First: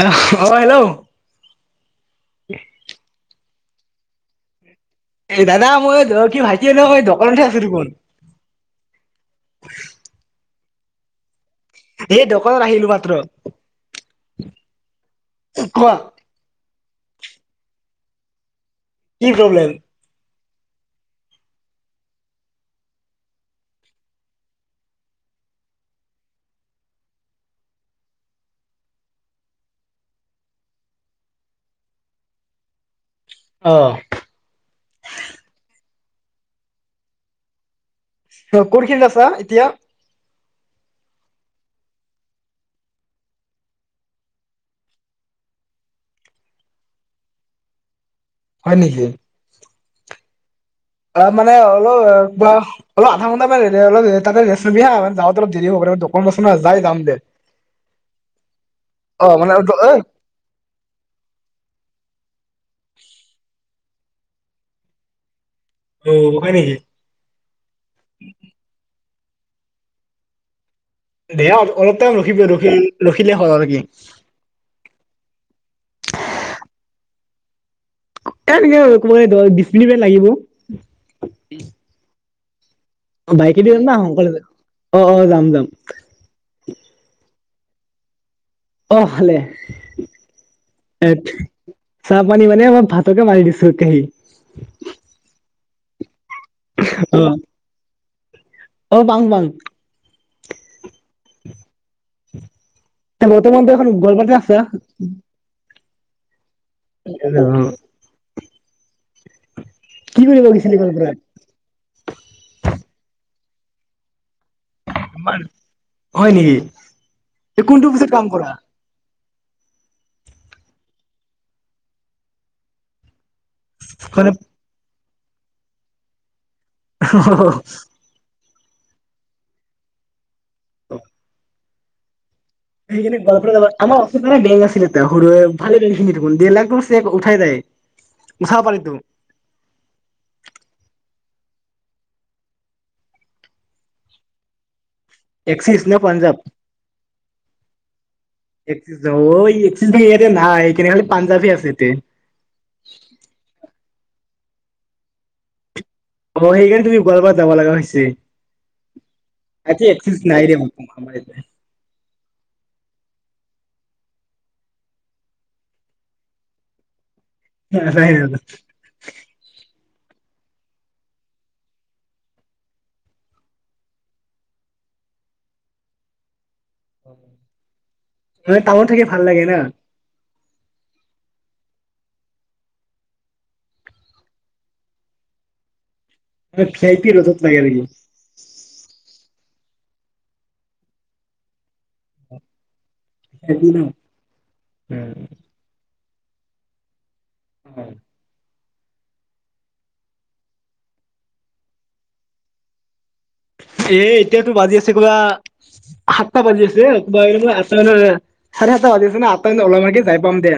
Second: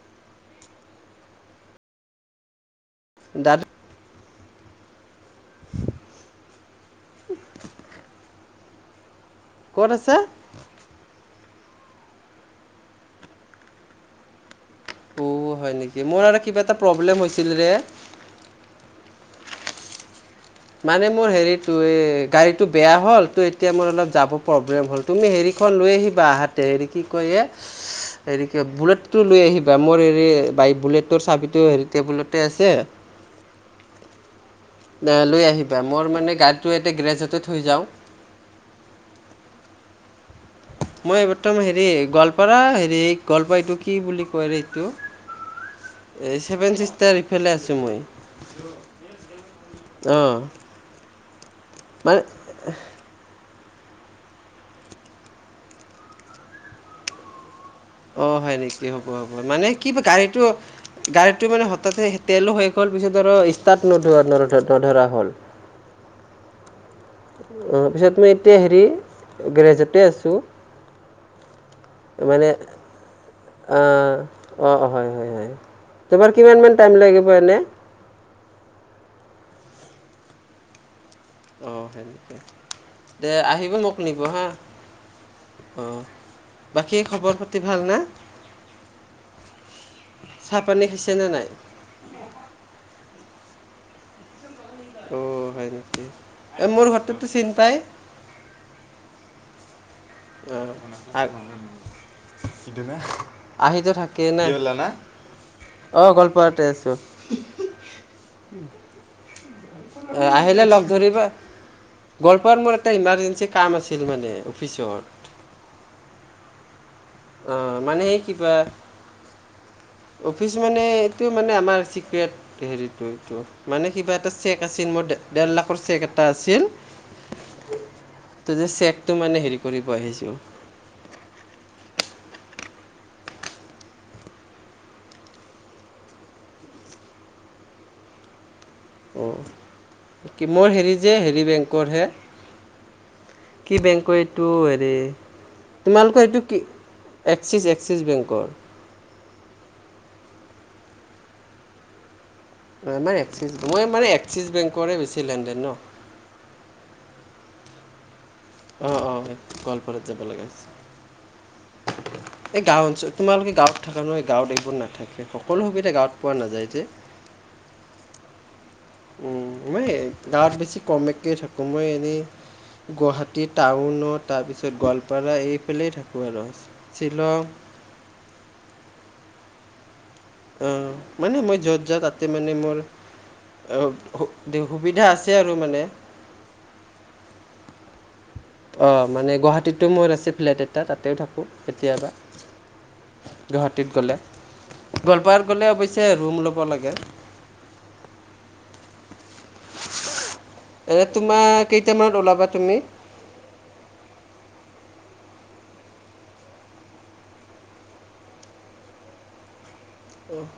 অ', hello. [inaudible] দাদ এই দাদা মই কি ভাইটি [unintelligible] দোকানতে আছো দেখোন। ক'ত আছা? এই দোকানত আহিলো মাত্ৰ। অ', হয় কোৱা নেকি মোৰ আৰু কিবা এটা প্ৰব্লেম হৈছিল ৰে। কি প্ৰব্লেম? মানে মোৰ হেৰিটো এই গাড়ীটো বেয়া হ'ল ত' এতিয়া মোৰ অলপ যাব প্ৰব্লেম হ'ল তুমি হেৰি খন লৈ আহিবা আহাতে হেৰি কি কয় এই হেৰি কিয় বুলেটটো লৈ আহিবা মোৰ হেৰি বাইক বুলটৰ চাবিটো হেৰি তেবুলতে আছে অ', লৈ আহিবা মোৰ মানে গাড়ীটো এতিয়া গেৰেজতে থৈ যাওঁ। অ', কোনখিনিত আছা এতিয়া? মই বৰ্তমান হেৰি গোৱালপাৰা হেৰি গোৱালপাৰা এইটো কি বুলি কয় ৰে এইটো? এ চেভেন ছিষ্টাৰ ইফালে আছো মই হয় নেকি অ', অ মানে অলপ অলপ আধা [unintelligible] যাওঁতে অলপ দেৰি হ'ব পাৰে দোকানত আছোঁ না, যাই যাম দে। অ', হয় নেকি হ'ব অ হ'ব অ মানে কি গাড়ীটো গাড়ীটো মানে হঠাতে তেলো শেষ হ'ল পিছত আৰু ষ্টাৰ্ট নধোৱা নধৰা হ'ল। অ', হয় নেকি। অ', পিছত মই এতিয়া হেৰি গেৰেজতে আছোঁ। দে অলপ টাইম ৰখিবি মানে ৰখি ৰখিলে হ'ল আৰু কি আ, অ', হয়, হয়, হয়। তোমাৰ কিমান মান টাইম লাগিব এনে? কেনকে ক'ব এ দ, বিশ মিনিট লাগিব। অ' হেনকে। দে বাইকেদি আহিবি যাম না মোক নিব' সোনকালে হা। অ অ যাম যাম অ'। বাকী খবৰ পা তি ভালনে? অ', খালে পানী এ খাইছেনে নাই চাহ পানী মানে মই ভাতকে মাৰি দিছোঁ। [unintelligible] অ', হয় নেকি? এ মোৰ ঘৰতো অ চিন্তাই [unintelligible] অ', তেওঁ বৰ্তমান আহিতো দেখোন থাকে গোৱালপাতহে না আছে। অ' গোৱালপাত। [inaudible] উ। কি অ' কৰিব আহিলে গৈছিলি লগ গোৱালপাৰাত ধৰিবা। গোৱালপাৱাত মোৰ এটা ইমাজেঞ্চি কাম আছিল মানে। অফিচৰ মাৰ, হয় নেকি? অ' কোনটো মানে অফিচত এই কাম কৰা কিবা। অফিচ মানে এটো মানে আমাৰ চিক্ৰেট হেৰিটো এটো। মানে কিবা এটা চেক আছিল মোৰ, ডে-ডেৰ লাখৰ চেক এটা আছিল। [inaudible] তে যে চেকটো মানে হেৰি কৰিব আহিছোঁ। অ'। হেইখিনি বক্ৰো লগত। আমাৰ অফিচ মানে বেং আছিলে তেওঁ সৰুৱেও ভালে বেংকখিনি থুগোন বেলেগটো চেপ উঠাই যায়। উঠা পাৰিব। অ' কি ম'ৰ হেৰি যে হে ই বেংকৰ হে, কি বেংকৰ এইটো হেৰি। এক্সিচ নে তোমালোকৰ পাঞ্জাৱ? এইটো কি এক্সিছ এক্সিছ বেংকৰ এক্সিচ বেং, অ' ই এক্সিচ বেং এয়াতে নাই, কেনেহ'লে পাঞ্জাৱ হে আছে এতে। অ' নাই এক্সিচ, মই মানে এক্সিছ বেংকৰে বেছি লেনদেন ন। অ' হেইকাৰণে তুমি গোৱালপাত যাব লাগা হৈছি। অঁ অঁ আজি গোৱালপাৰাত এক্সিচ যাব নাই লগা দেহো হৈছে [unintelligible] এই গাওঁ অঞ্চ, তোমালোকে গাঁৱত থকা নহয়, গাঁৱত এইবোৰ নাথাকে। সকলো সুবিধা গাঁৱত পোৱা নাযায় যে। [unintelligible] উম, মই গাঁৱত বেছি কমকে থাকো মই এনেই গুৱাহাটী টাউনত তাৰপিছত গোৱালপাৰা এইফালেই থাকোঁ আৰু। শ্বিলং। মানে টাউনত থাকি ভাল লাগে না। অ' মানে মই য'ত যাওঁ তাতে মানে মোৰ অ' সু-দেও, সুবিধা আছে আৰু মানে। আ ভি আই পি ৰ'ডত থাকে নেকি? অ' মানে গুৱাহাটীতো মোৰ আছে ফ্লেট এটা তাতেও থাকোঁ কেতিয়াবা। খি পি ন উম। গুৱাহাটীত গ'লে, গোৱালপাৰাত গ'লে অৱশ্যে ৰুম ল'ব লাগে। উ, উ। এ তোমাৰ কেইটামানত ওলাবা তুমি? এ এতিয়াতো বাজি আছে কোৰা। সাতটা বাজি আছে একবাই তামানে আঠটা ওলায়। চাৰে সাতটা বাজি আছে ন? আঠটা মানে ওলাম নেকি। যাই পাম দে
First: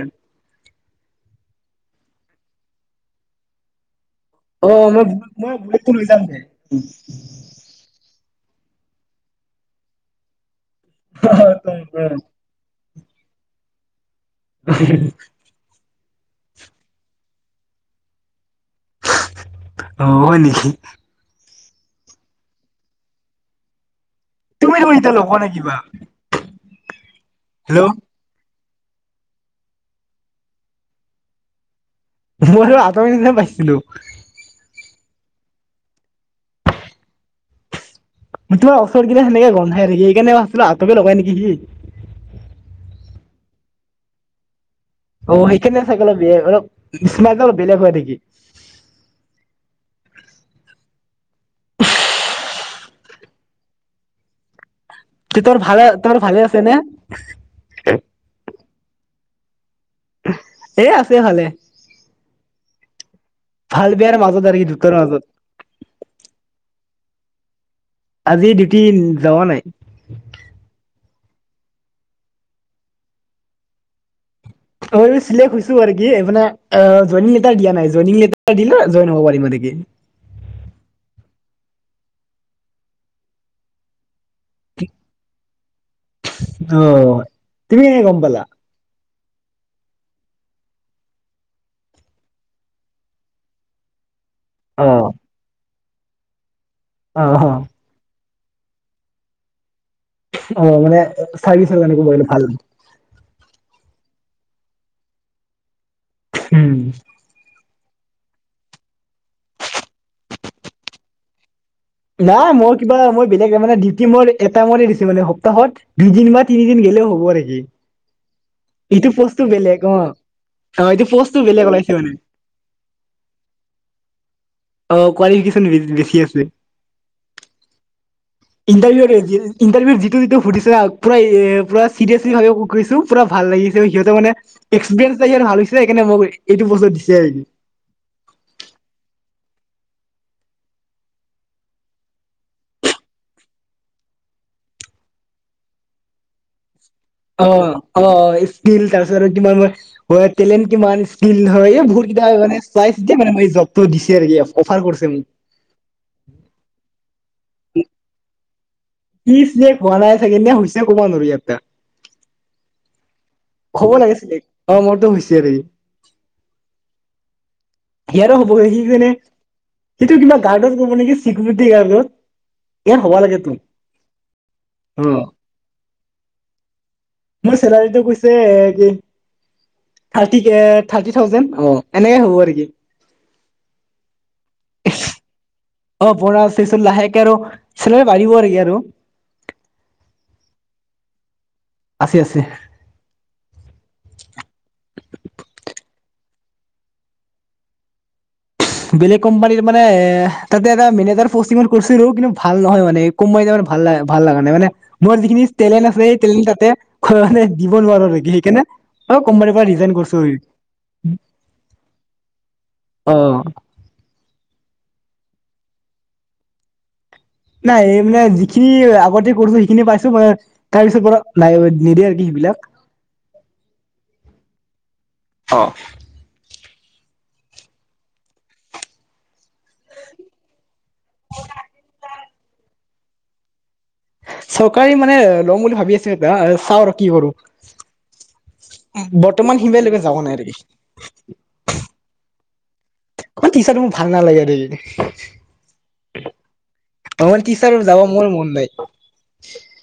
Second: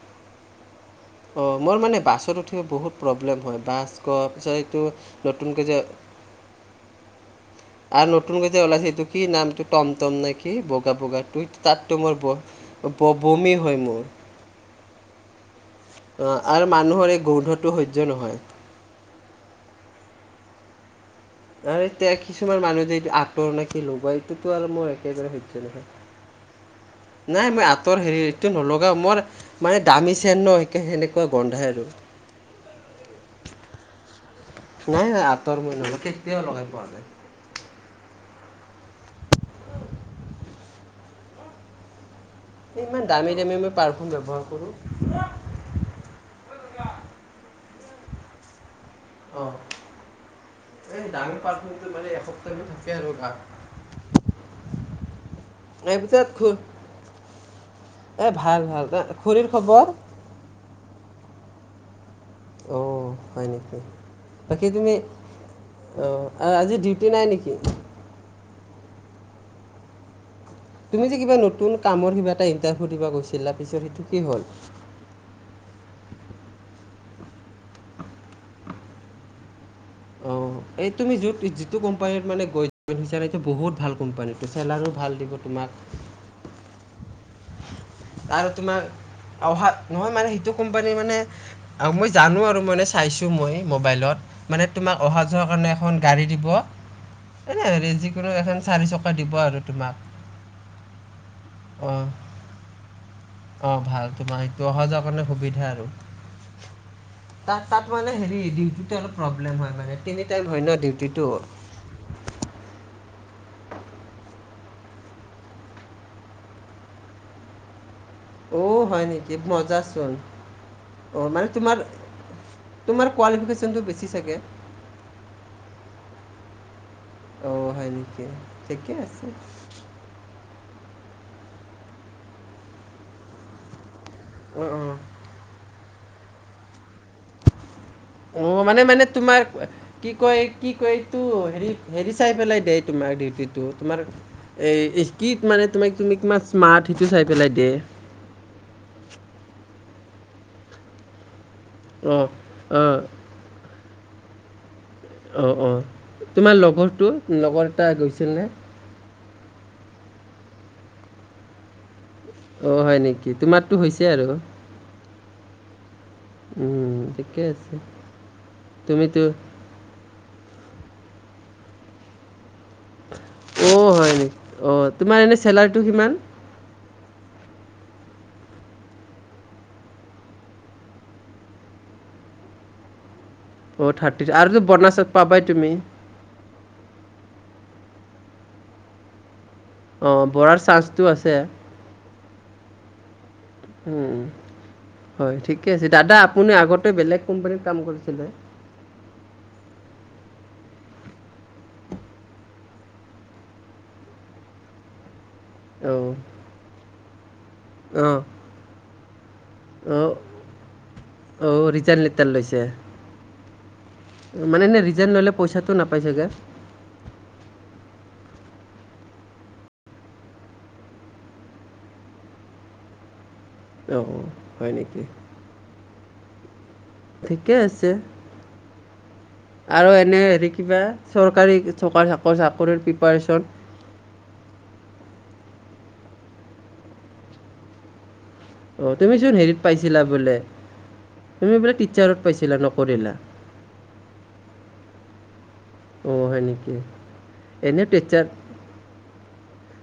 অ' মোৰ মানে বাছত উঠিব বহুত প্ৰব্লেম হয়। বাছ ক পিছত এইটো অ' মই, মই নতুনকৈ যে [unintelligible] লৈ যাম দে। নতুন কৰি যে ওলাইছে এইটো কি নামটো টমটম নে কি? কি বগা বগাটো, তাততো মোৰ ব বমি হয় মোৰ। [unintelligible] অ', আৰু মানুহৰ এই গোন্ধটো সহ্য নহয়। অ', হয় নি। আৰু এতিয়া কিছুমান মানুহ য আঁতৰ নে কি লগায়। সেইটো আৰু তুমি মোৰ দেখোন এতিয়া একেবাৰে লগোৱা নাই সহ্য কিবা নহয়। নাই মই হেল্ল' আঁতৰ হেৰি টো নলগাও ম'ৰ মানে দামী চেণ্ট ন একে হেনেকুৱা গন্ধাই আৰু। [unintelligible] আতৰ নিছিনা পাইছিলো। নাই নাই আতৰ মই নলওঁ, কেতিয়াও লগাই পোৱা নাই। মই তোমাৰ ওচৰত গ'লে হেনেকে গোন্ধাই থাকে, হেকাৰনে মই ভাবছিলো আতকে লগাই নেকি সি। ইমান দামী দামী মই পাৰ্ফিউম ব্যৱহাৰ কৰোঁ। অ', সেইকাৰনেে চাগে অলপ বেলেগ অলপ স্মেলটো অলপ বেলেগ হয় নেকি? [inaudible] এই ডাঙৰ পাৰফিউমটো মানে এসপ্তাহ মান থাকে আৰু ভা [unintelligible] তে তোমাৰ ভালে তোমাৰ ভালে আছে নে? খুড়ীৰ খবৰ? এ আছে ভালে। অঁ হয় নেকি ভাল বেয়াৰ মাজত আৰু বাকী কি তুমি দুটাৰ মাজত অ', আজি ডিউটি নাই নেকি? আজি ডিউটি যোৱা নাই। তুমি যে কিবা নতুন কামৰ কিবা এটা ইণ্টাৰভিউ দিব গৈছিলা, তাৰপিছত সেইটো কি হ'ল? ছো মানে চিলেক্ট হৈছো আৰু কি মানে অ জইনিঙ লেটাৰ দিয়া নাই, জয়নিঙ লেটাৰ দিলে জইন হব পাৰিম মানে কি। অ', এই তুমি য যিটো কোম্পানীত মানে গৈ দিছা এইটো বহুত ভাল কোম্পানী। চেলাৰীও ভাল দিব তোমাক। অ', তুমি কেনেকে গম পালা? আৰু তোমাৰ অহা নহয় মানে সেইটো কোম্পানী মানে মই জানো আৰু মানে চাইছো মই মোবাইলত। মানে অ তোমাক অহা যোৱাৰ কাৰণে এখন গাড়ী দিব অ অ এনে হেৰি যি কিনো এখন চাৰি চকা দিব আৰু তোমাক। অ', মানে চাৰ্ভিছৰ কাৰনে ৱ্যৱহাৰ কৰিলে ভাল। অ', ভাল তোমাৰ, সেইটো অহা যোৱা কাৰণে সুবিধা আৰু। উম। তাত তাত মানে হেৰি ডিউটিটো অলপ প্ৰব্লেম হয় মানে তিনি টাইম হয় ন ডিউটিটো। নাই মই কিবা মই বেলেগ মানে ডিউটি মোৰ এটা মৰে দিছে মানে সপ্তাহত দুইদিন বা তিনিদিন গেলি হ'ব নেকি। অ' হয় এইটো নেকি পষ্ট ও বেলেগ অ', মজাচোন অ', এইটো অঁ পষ্টও মানে বেলেগ তোমাৰ ওলাইছে মানে। তোমাৰ কোৱালিফিকেশ্যনটো বেছি চাগে আহ কোৱালিফিকেশচন বেছি আছে। অ', হয় নি? ইণ্টাৰভিউৰ ইণ্টাৰভিউৰ যিটো যিটো ফুটিছো পুৰা এ পৰা চিৰিয়াছলি ভাৱে কু কৰিছো পুৰা ভাল লাগিছে। সিহঁতেৰ মানে অঁ অঁ এক্পিৰিয়েঞ্চ ভাল হৈছে সেইকাৰণে মোক এইটো পষ্টত দিছে। অ'। মানে মানে তোমাৰ কি কয় কি কয় এইটো হেৰি হেৰি চাই পেলাই দে তোমাক ম মানমমি কি [unintelligible] পেলাই অ', দিয়ে অ', স্কিল তাৰপিছত আৰু কিমান টেলেণ্ট কিমান য় এই ভুল অঁ কেইটা হয় মানে অঁ চাইয়া মানে জবটো দিছে আৰু অফাৰ কৰিছে মোক অ', অ', তোমাৰ লগৰটো, লগৰ এটা গৈছিল নে। পিছ যে খোৱা নাই চাগে নে হৈছে কবা নোৱাৰো ইয়াতটা অঁ হয় নেকি তোমাৰতো হ'ব হৈছে আৰু লাগিছিলে অ', মোৰতো হৈছে আৰু উম ঠিকে আছে, সিয়াৰো হ'ব সি মানে তুমিতো সেইটো কিবা গাৰ্ডত ক'ব নেকি চিকিউৰিটি গাৰ্ডত। ইয়াৰ হ'ব লাগে তোৰ অ', হয় নেকি অ, তোমাৰ এনে চেলাৰীটো কিমান? মই চেলাৰীটো কৈছো এ কি থাৰ্টি কে থাৰ্টি থাউজেণ্ড, এনেই হ'ব আৰু কি। অ', থাৰ্টি আৰু তো বনাছত পাবাই তুমি? অ', [unintelligible] লাহেকে আৰু চেলাৰী বাঢ়িব আৰু কি আৰু। অ', বৰাৰ চান্সটো আছে। আছে আছে। উম হয় ঠিকে আছে দাদা আপুনি আগতে বেলেগ কোম্পানীত কাম কৰিছিলে বেলেগ কোম্পানীত মানে এ তাতে এটা মেনেজাৰ পষ্টিঙত কৰিছিল ৰ কিন্তু ভাল নহয় মানে কোম্পানী ত ভাল ভাল লগা নাই মানে মোৰ যিখিনি টেলেণ্ট আছে অঁ সেই টেণ্ট তাতে দিব নোৱাৰো অঁ লি সেইকাৰণে অ কোম্পানীৰ পৰা ৰিজাইন কৰিছো অ', ৰিজাইন লেতাৰ লৈছে। অ মানে এনে ৰিজাইন ল'লে পইচাটো নাপাইছাগে। নাই মানে যিখিনি আগতে কৰিছো সেইখিনি পাইছো, মান তাৰ পিছত পৰা নাই নিদে আৰু সেইবিলাক। [inaudible] অ', হয় নেকি? ঠিকে আছে আৰু এনে হেৰি কিবা? চৰকাৰী চৰকাৰী চৰি চাকৰিৰ প্ৰিপাৰেশ্যন চৰকাৰী মানে লম বুলি ভাবি আছোঁ এবাৰ চাওঁ আৰু কি কৰোঁ। অঁ তুমিচোন হেৰিত বৰ্তমান পাইছিলা সিমানলৈকে যাৱা বোলে নাই আৰু তুমি বোলে কি। টিচাৰত পাইছিলা নকৰিলা খুব [unintelligible] টো মোৰ ভাল নালাগে দেই। অ', হয় নেকি অকমান টিচাৰ এনে যাব মোৰ তেতিয়াৰ মন নাই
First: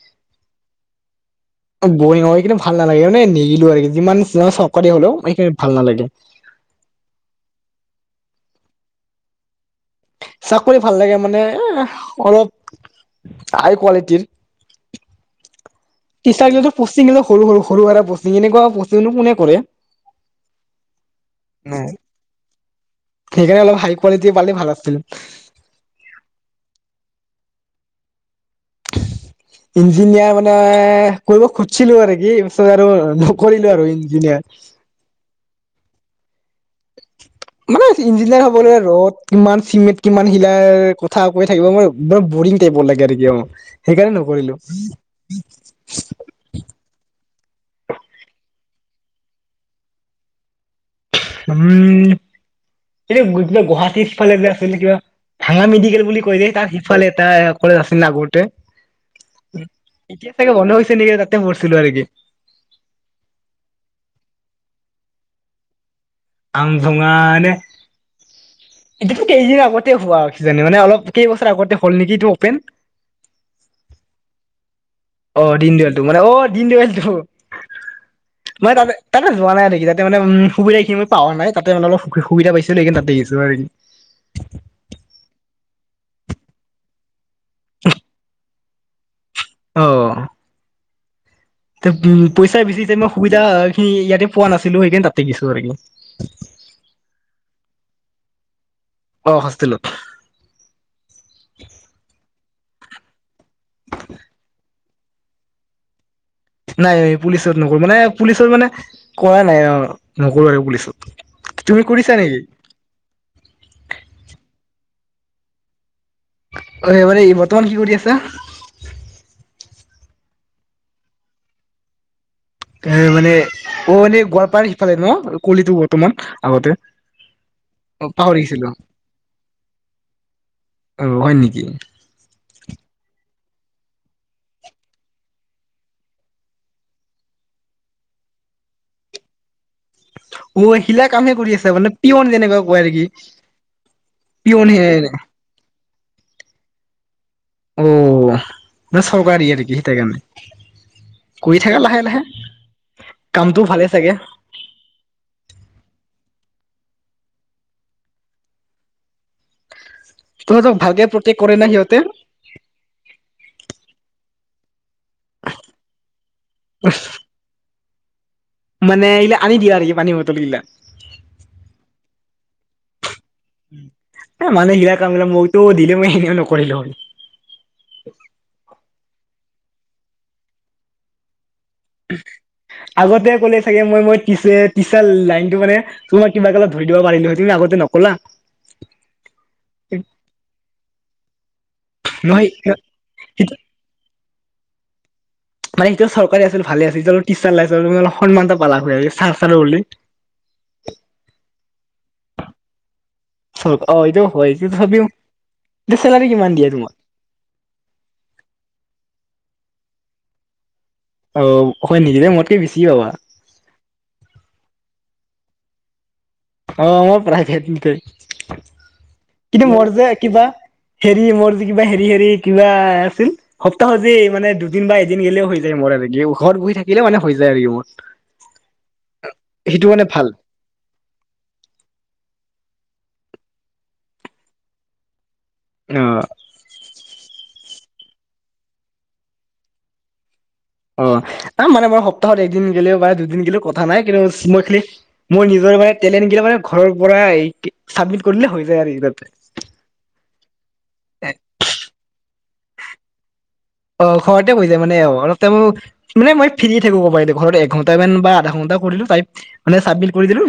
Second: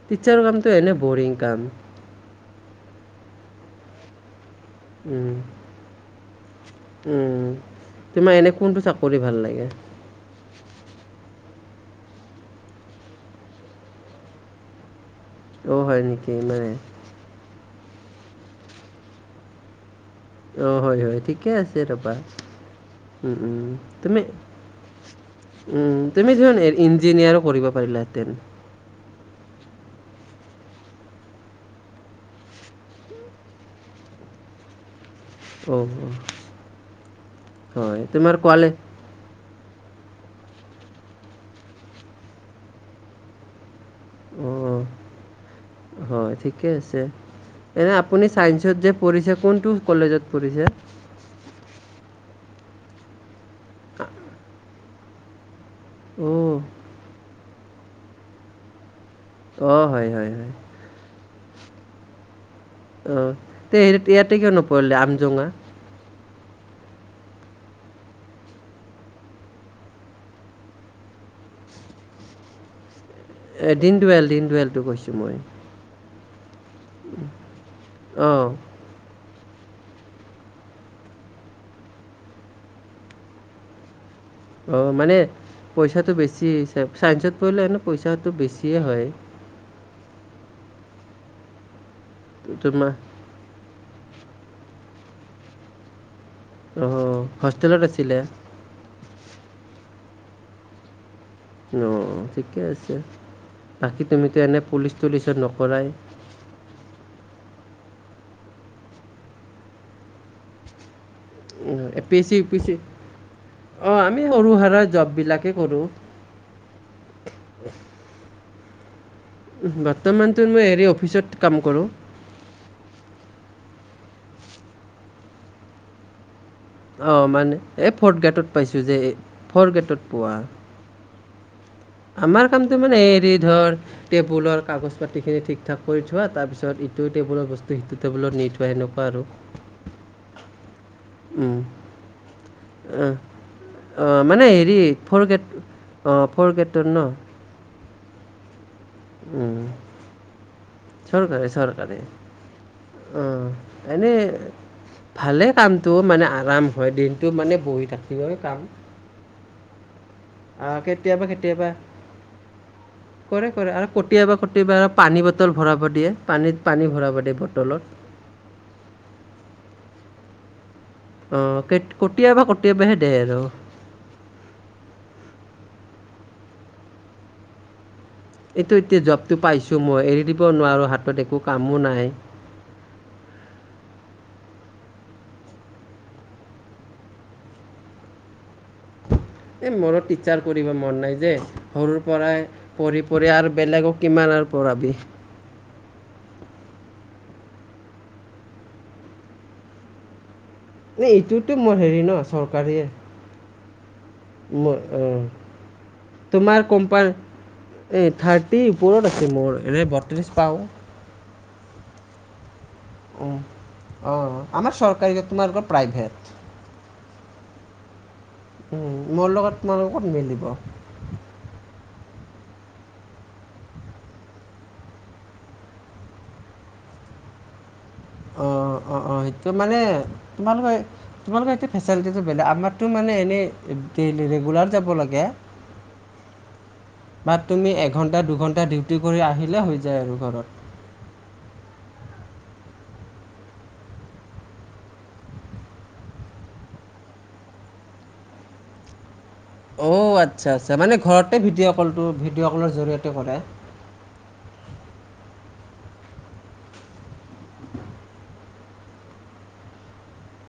তেতিয়াৰ কাম হলে ব'ৰিং। কাম অ', বৰিং হয় কিন্তু ভাল নালাগে মানে নিগিলো আৰু যিমান চব কৰে হলেও উম, এইখিণি ভাল নালাগে। উম। তোমাৰ এনে কোনটো চাকৰি ভাল লাগে? চাকৰি ভাল লাগে মানে অলপ হাই কোৱালিটিৰ। অঁ হয় নেকি টিচাৰ গিলা মানে প'ষ্টিং সৰু, সৰু, সৰু ভৰা প'ষ্টিং এনেকুৱা প'ষ্টিংনো কোনে কৰে? অ', হয় হয় ঠিকে আছে তাৰপা। উম, সেইকাৰণে উম, অলপ হাই তুমি কোৱালিটি পালে ভাল আছিল উম, তুমি ধৰ ইন ইঞ্জিনিয়াৰো কৰিব পাৰিলা হেঁতেন। ইঞ্জিনিয়াৰ মানে কৰিব খুজিছিলোঁ আৰু কি তাৰ পিছত আৰু নকৰিলো আৰু ইঞ্জিনিয়াৰ। অ', অ', মানে ইঞ্জিনিয়াৰ হ'বলৈ ৰ'দ কিমান চিমেট কিমান শিলাৰ কথা কৈ থাকিব মই মই বৰিং টাইপৰ লাগে আৰু কিবা মক। সেইকাৰণে অঁ নকৰিলোঁ। হয় ঠিকে আছে এনে আপুনি ছাইন্সত যে পঢ়িছে কোনটো কলেজত পঢ়িছে? উম, এ কিবা গুৱাহাটীৰফালে আছিলে যে কিবা। ভাঙা মেডিকেল বুলি কৈ যে, অঁ তাৰ সিফালে এটা কলে আছিল না আগতে। অঁ হয় হয় এতিয়া হয় চাগে বন্ধ হৈছে নেকি তাতে পঢ়ছিলো আৰু কি। অ', তে ইয়াতে কিয় নপঢ়িলে আমজোঙা। আমজোঙা এনে। এইটো কেইদিন আগতে হোৱা কিজনী মানে অলপ কেইবছৰ আগতে হ'ল নেকি এইটো অপেন। এ দিনটুৱেল দিনটুৱেল টো কৈছো। অ', দিনদুয়ালটো মানে অ', দিনদুয়ালটো অঁ মানে তাতে তাতে পোৱা নাই আৰু কি তাতে মানে উম, সুবিধাখিনি মই পোৱা নাই তাতে মানে অলপ সুবিধা পাইছোঁ সেইকাৰণে তাতে গেছোঁ আৰু কি। অ', মানে পইচাটো বেছি হৈচে চাইন্সত পৰিঢ়লে এনেও পইচাটো বেছি। সেয়ে হয়। অ', তে উম পইচা বেছি তোমাৰ যেতি মই সুবিধা খিনি ইয়াতে পোৱা নাছিলো সেইকাৰণে তাতেখিছো আৰু আহ হোষ্টেলত আছিলে অ হোষ্টেলত অঁ ঠিকে আছে বাকী তুমিতো এনে পুলিচ তুলিচত নকৰাই নাই পুলিচত নকৰো মানে পুলিচত মানে কৰা নাই আৰু নকৰো আৰু পুলিচত তুমি এ কৰিছা পি চি নেকি উ পি চি অ আমি সৰু সোৰা জব বিলাকে কৰো অ এইবাৰে বৰ্তমান কি কৰি আছা বৰ্তমানটো মই হেৰি অফিচত কাম কৰোঁ এ মানে অ', এনেই গোৱালপাৰাৰ সিফালে ন কলিটো বৰ্তমান। আগতে অ', মানে এ ফৰ্থ পাহৰি গ্ৰেটত গৈছিলো পাইছোঁ যে এই ফ'ৰ্থ গ্ৰেটত পোৱা। অ হয় নেকি? আমাৰ কামটো মানে হেৰি ধৰ টেবুলৰ কাগজ পাতি খিনি ঠিক ঠাক কৰি থোৱা তাৰপিছত ইটো টেবুলৰ বস্তু সেইটো টেবুলত নি ঠোৱা সেনেকুৱা আৰু। অ', শিলা কামহে কৰি উম, আছে মানে পিয়ন যেনেকুৱা কোৱা নেকি। অ' অ', মানে পিয়ন হেৰি হে ফৰ গ্ৰেট অ ফ'ৰ গ্ৰেটৰ ন। অ', বচ চৰকাৰী আৰু কি সেইটাকে মানে। চৰকাৰী চৰকাৰে অ কামটো ভালে চাগে এনেই ভালে কামটো মানে আৰাম হয় দিনটো মানে বহি থাকিবই কাম অ তহঁতক ভালকে কেতিয়াবা প্ৰটেক্ট কৰে না কেতিয়াবা সিহঁতে কৰে কৰে আৰু কেতিয়াবা প্ৰতিবাৰ পানী বটল ভৰাব দিয়ে পানীত পানী ভৰাব দিয়ে বটলত মানে এইিলা আনি দিয়া আৰু কি পানীৰ বটল এইিলা কেতিয়বা [unintelligible] মানহ গিলাক কামিল মোকতো দিলে মই এনেও নকৰিলে ম এইটো এতিয়া জবতটো পাইছো মই এৰি দিব নোৱাৰো হাতত একো কামো নাই আগতে ক'লে চাগে মই মই পিচে পিছে লাইনটো মানে তোমাক কিবাত ধৰি দিব পাৰিলোহ তুমি আগতে নকলা এই মোৰো টিচাৰ কৰিব মন নাই যে সৰুৰ পৰাই নহয় পঢ়ি পঢ়ি আৰু বেলেগক কিমান আৰু [unintelligible] মানে এতিয়া চৰকাৰী আছিল ভালে আছিল এতি অলপ টচাৰ লাইছিল অলপ সন্মান এটা পালা চাৰ চাৰো বুলি এই এইটোতো মোৰ হেৰি ন চৰকাৰীয়ে অ এইটো হয় কিন্তু ম তথাপিও আহ এতিয়া চেলাৰী কিমান তোমাৰ দিয়ে তোমাক কোম্পানী এই থাৰ্টিৰ ওপৰত আছে মোৰ এনে বত্ৰিশ পাও অখ নিদিবে মত উ অ আমাৰ চৰকাৰী তোমালোকৰ প্ৰাইভেট অ মই প্ৰাইভে টেই উম, মোৰ লগত কিন্তু তোমালোকৰ ক'ত মোজে মিলিব কিবা অঁ হেৰি মোৰ যে কিবা হেৰি হেৰি কিবা আছিল সপ্তাহজি মানে দুদিন বা এদিন গেলেও হৈ যায় মোৰক ঘৰত বহি থাকিলে মানে হৈ যায় াৰিব অ অ অ সেইটোে মানে তোমালোকয় তোমালোকৰ এতিয়া ফেচেলিটিটো বেলেগ আমাৰতো মানে এনেই ডেইলি ৰেগুলাৰ যাব লাগে অ বা তুমি এক এঘণ্টা দুঘণ্টা ডিউটি কৰি আহিলে হৈ যায় আৰু ঘৰত অ ত মানে মই সপ্তাহত একদিন গ'লেও বা দুদিন গলেও কথা নাই কিন্তু মই খালি মই নিজৰ লেিলা মান ঘৰৰ পৰা চাবমিট কৰিলে হৈ যায় আৰু ইতে অ আচ্ছা আচ্ছা মানে ঘৰতে ভিডিঅ' কলটো ভিডিঅ' কলৰ জৰিয়তে কৰে অ ঘৰতে বৈ যায় মানে অ অলপ ম মানে মই ফ্ৰয় থাকিব পাৰিলো ঘৰত এঘণ্ট মান বা আধা ঘণ্টা কৰিলো ত মানে চাব কৰি দিলো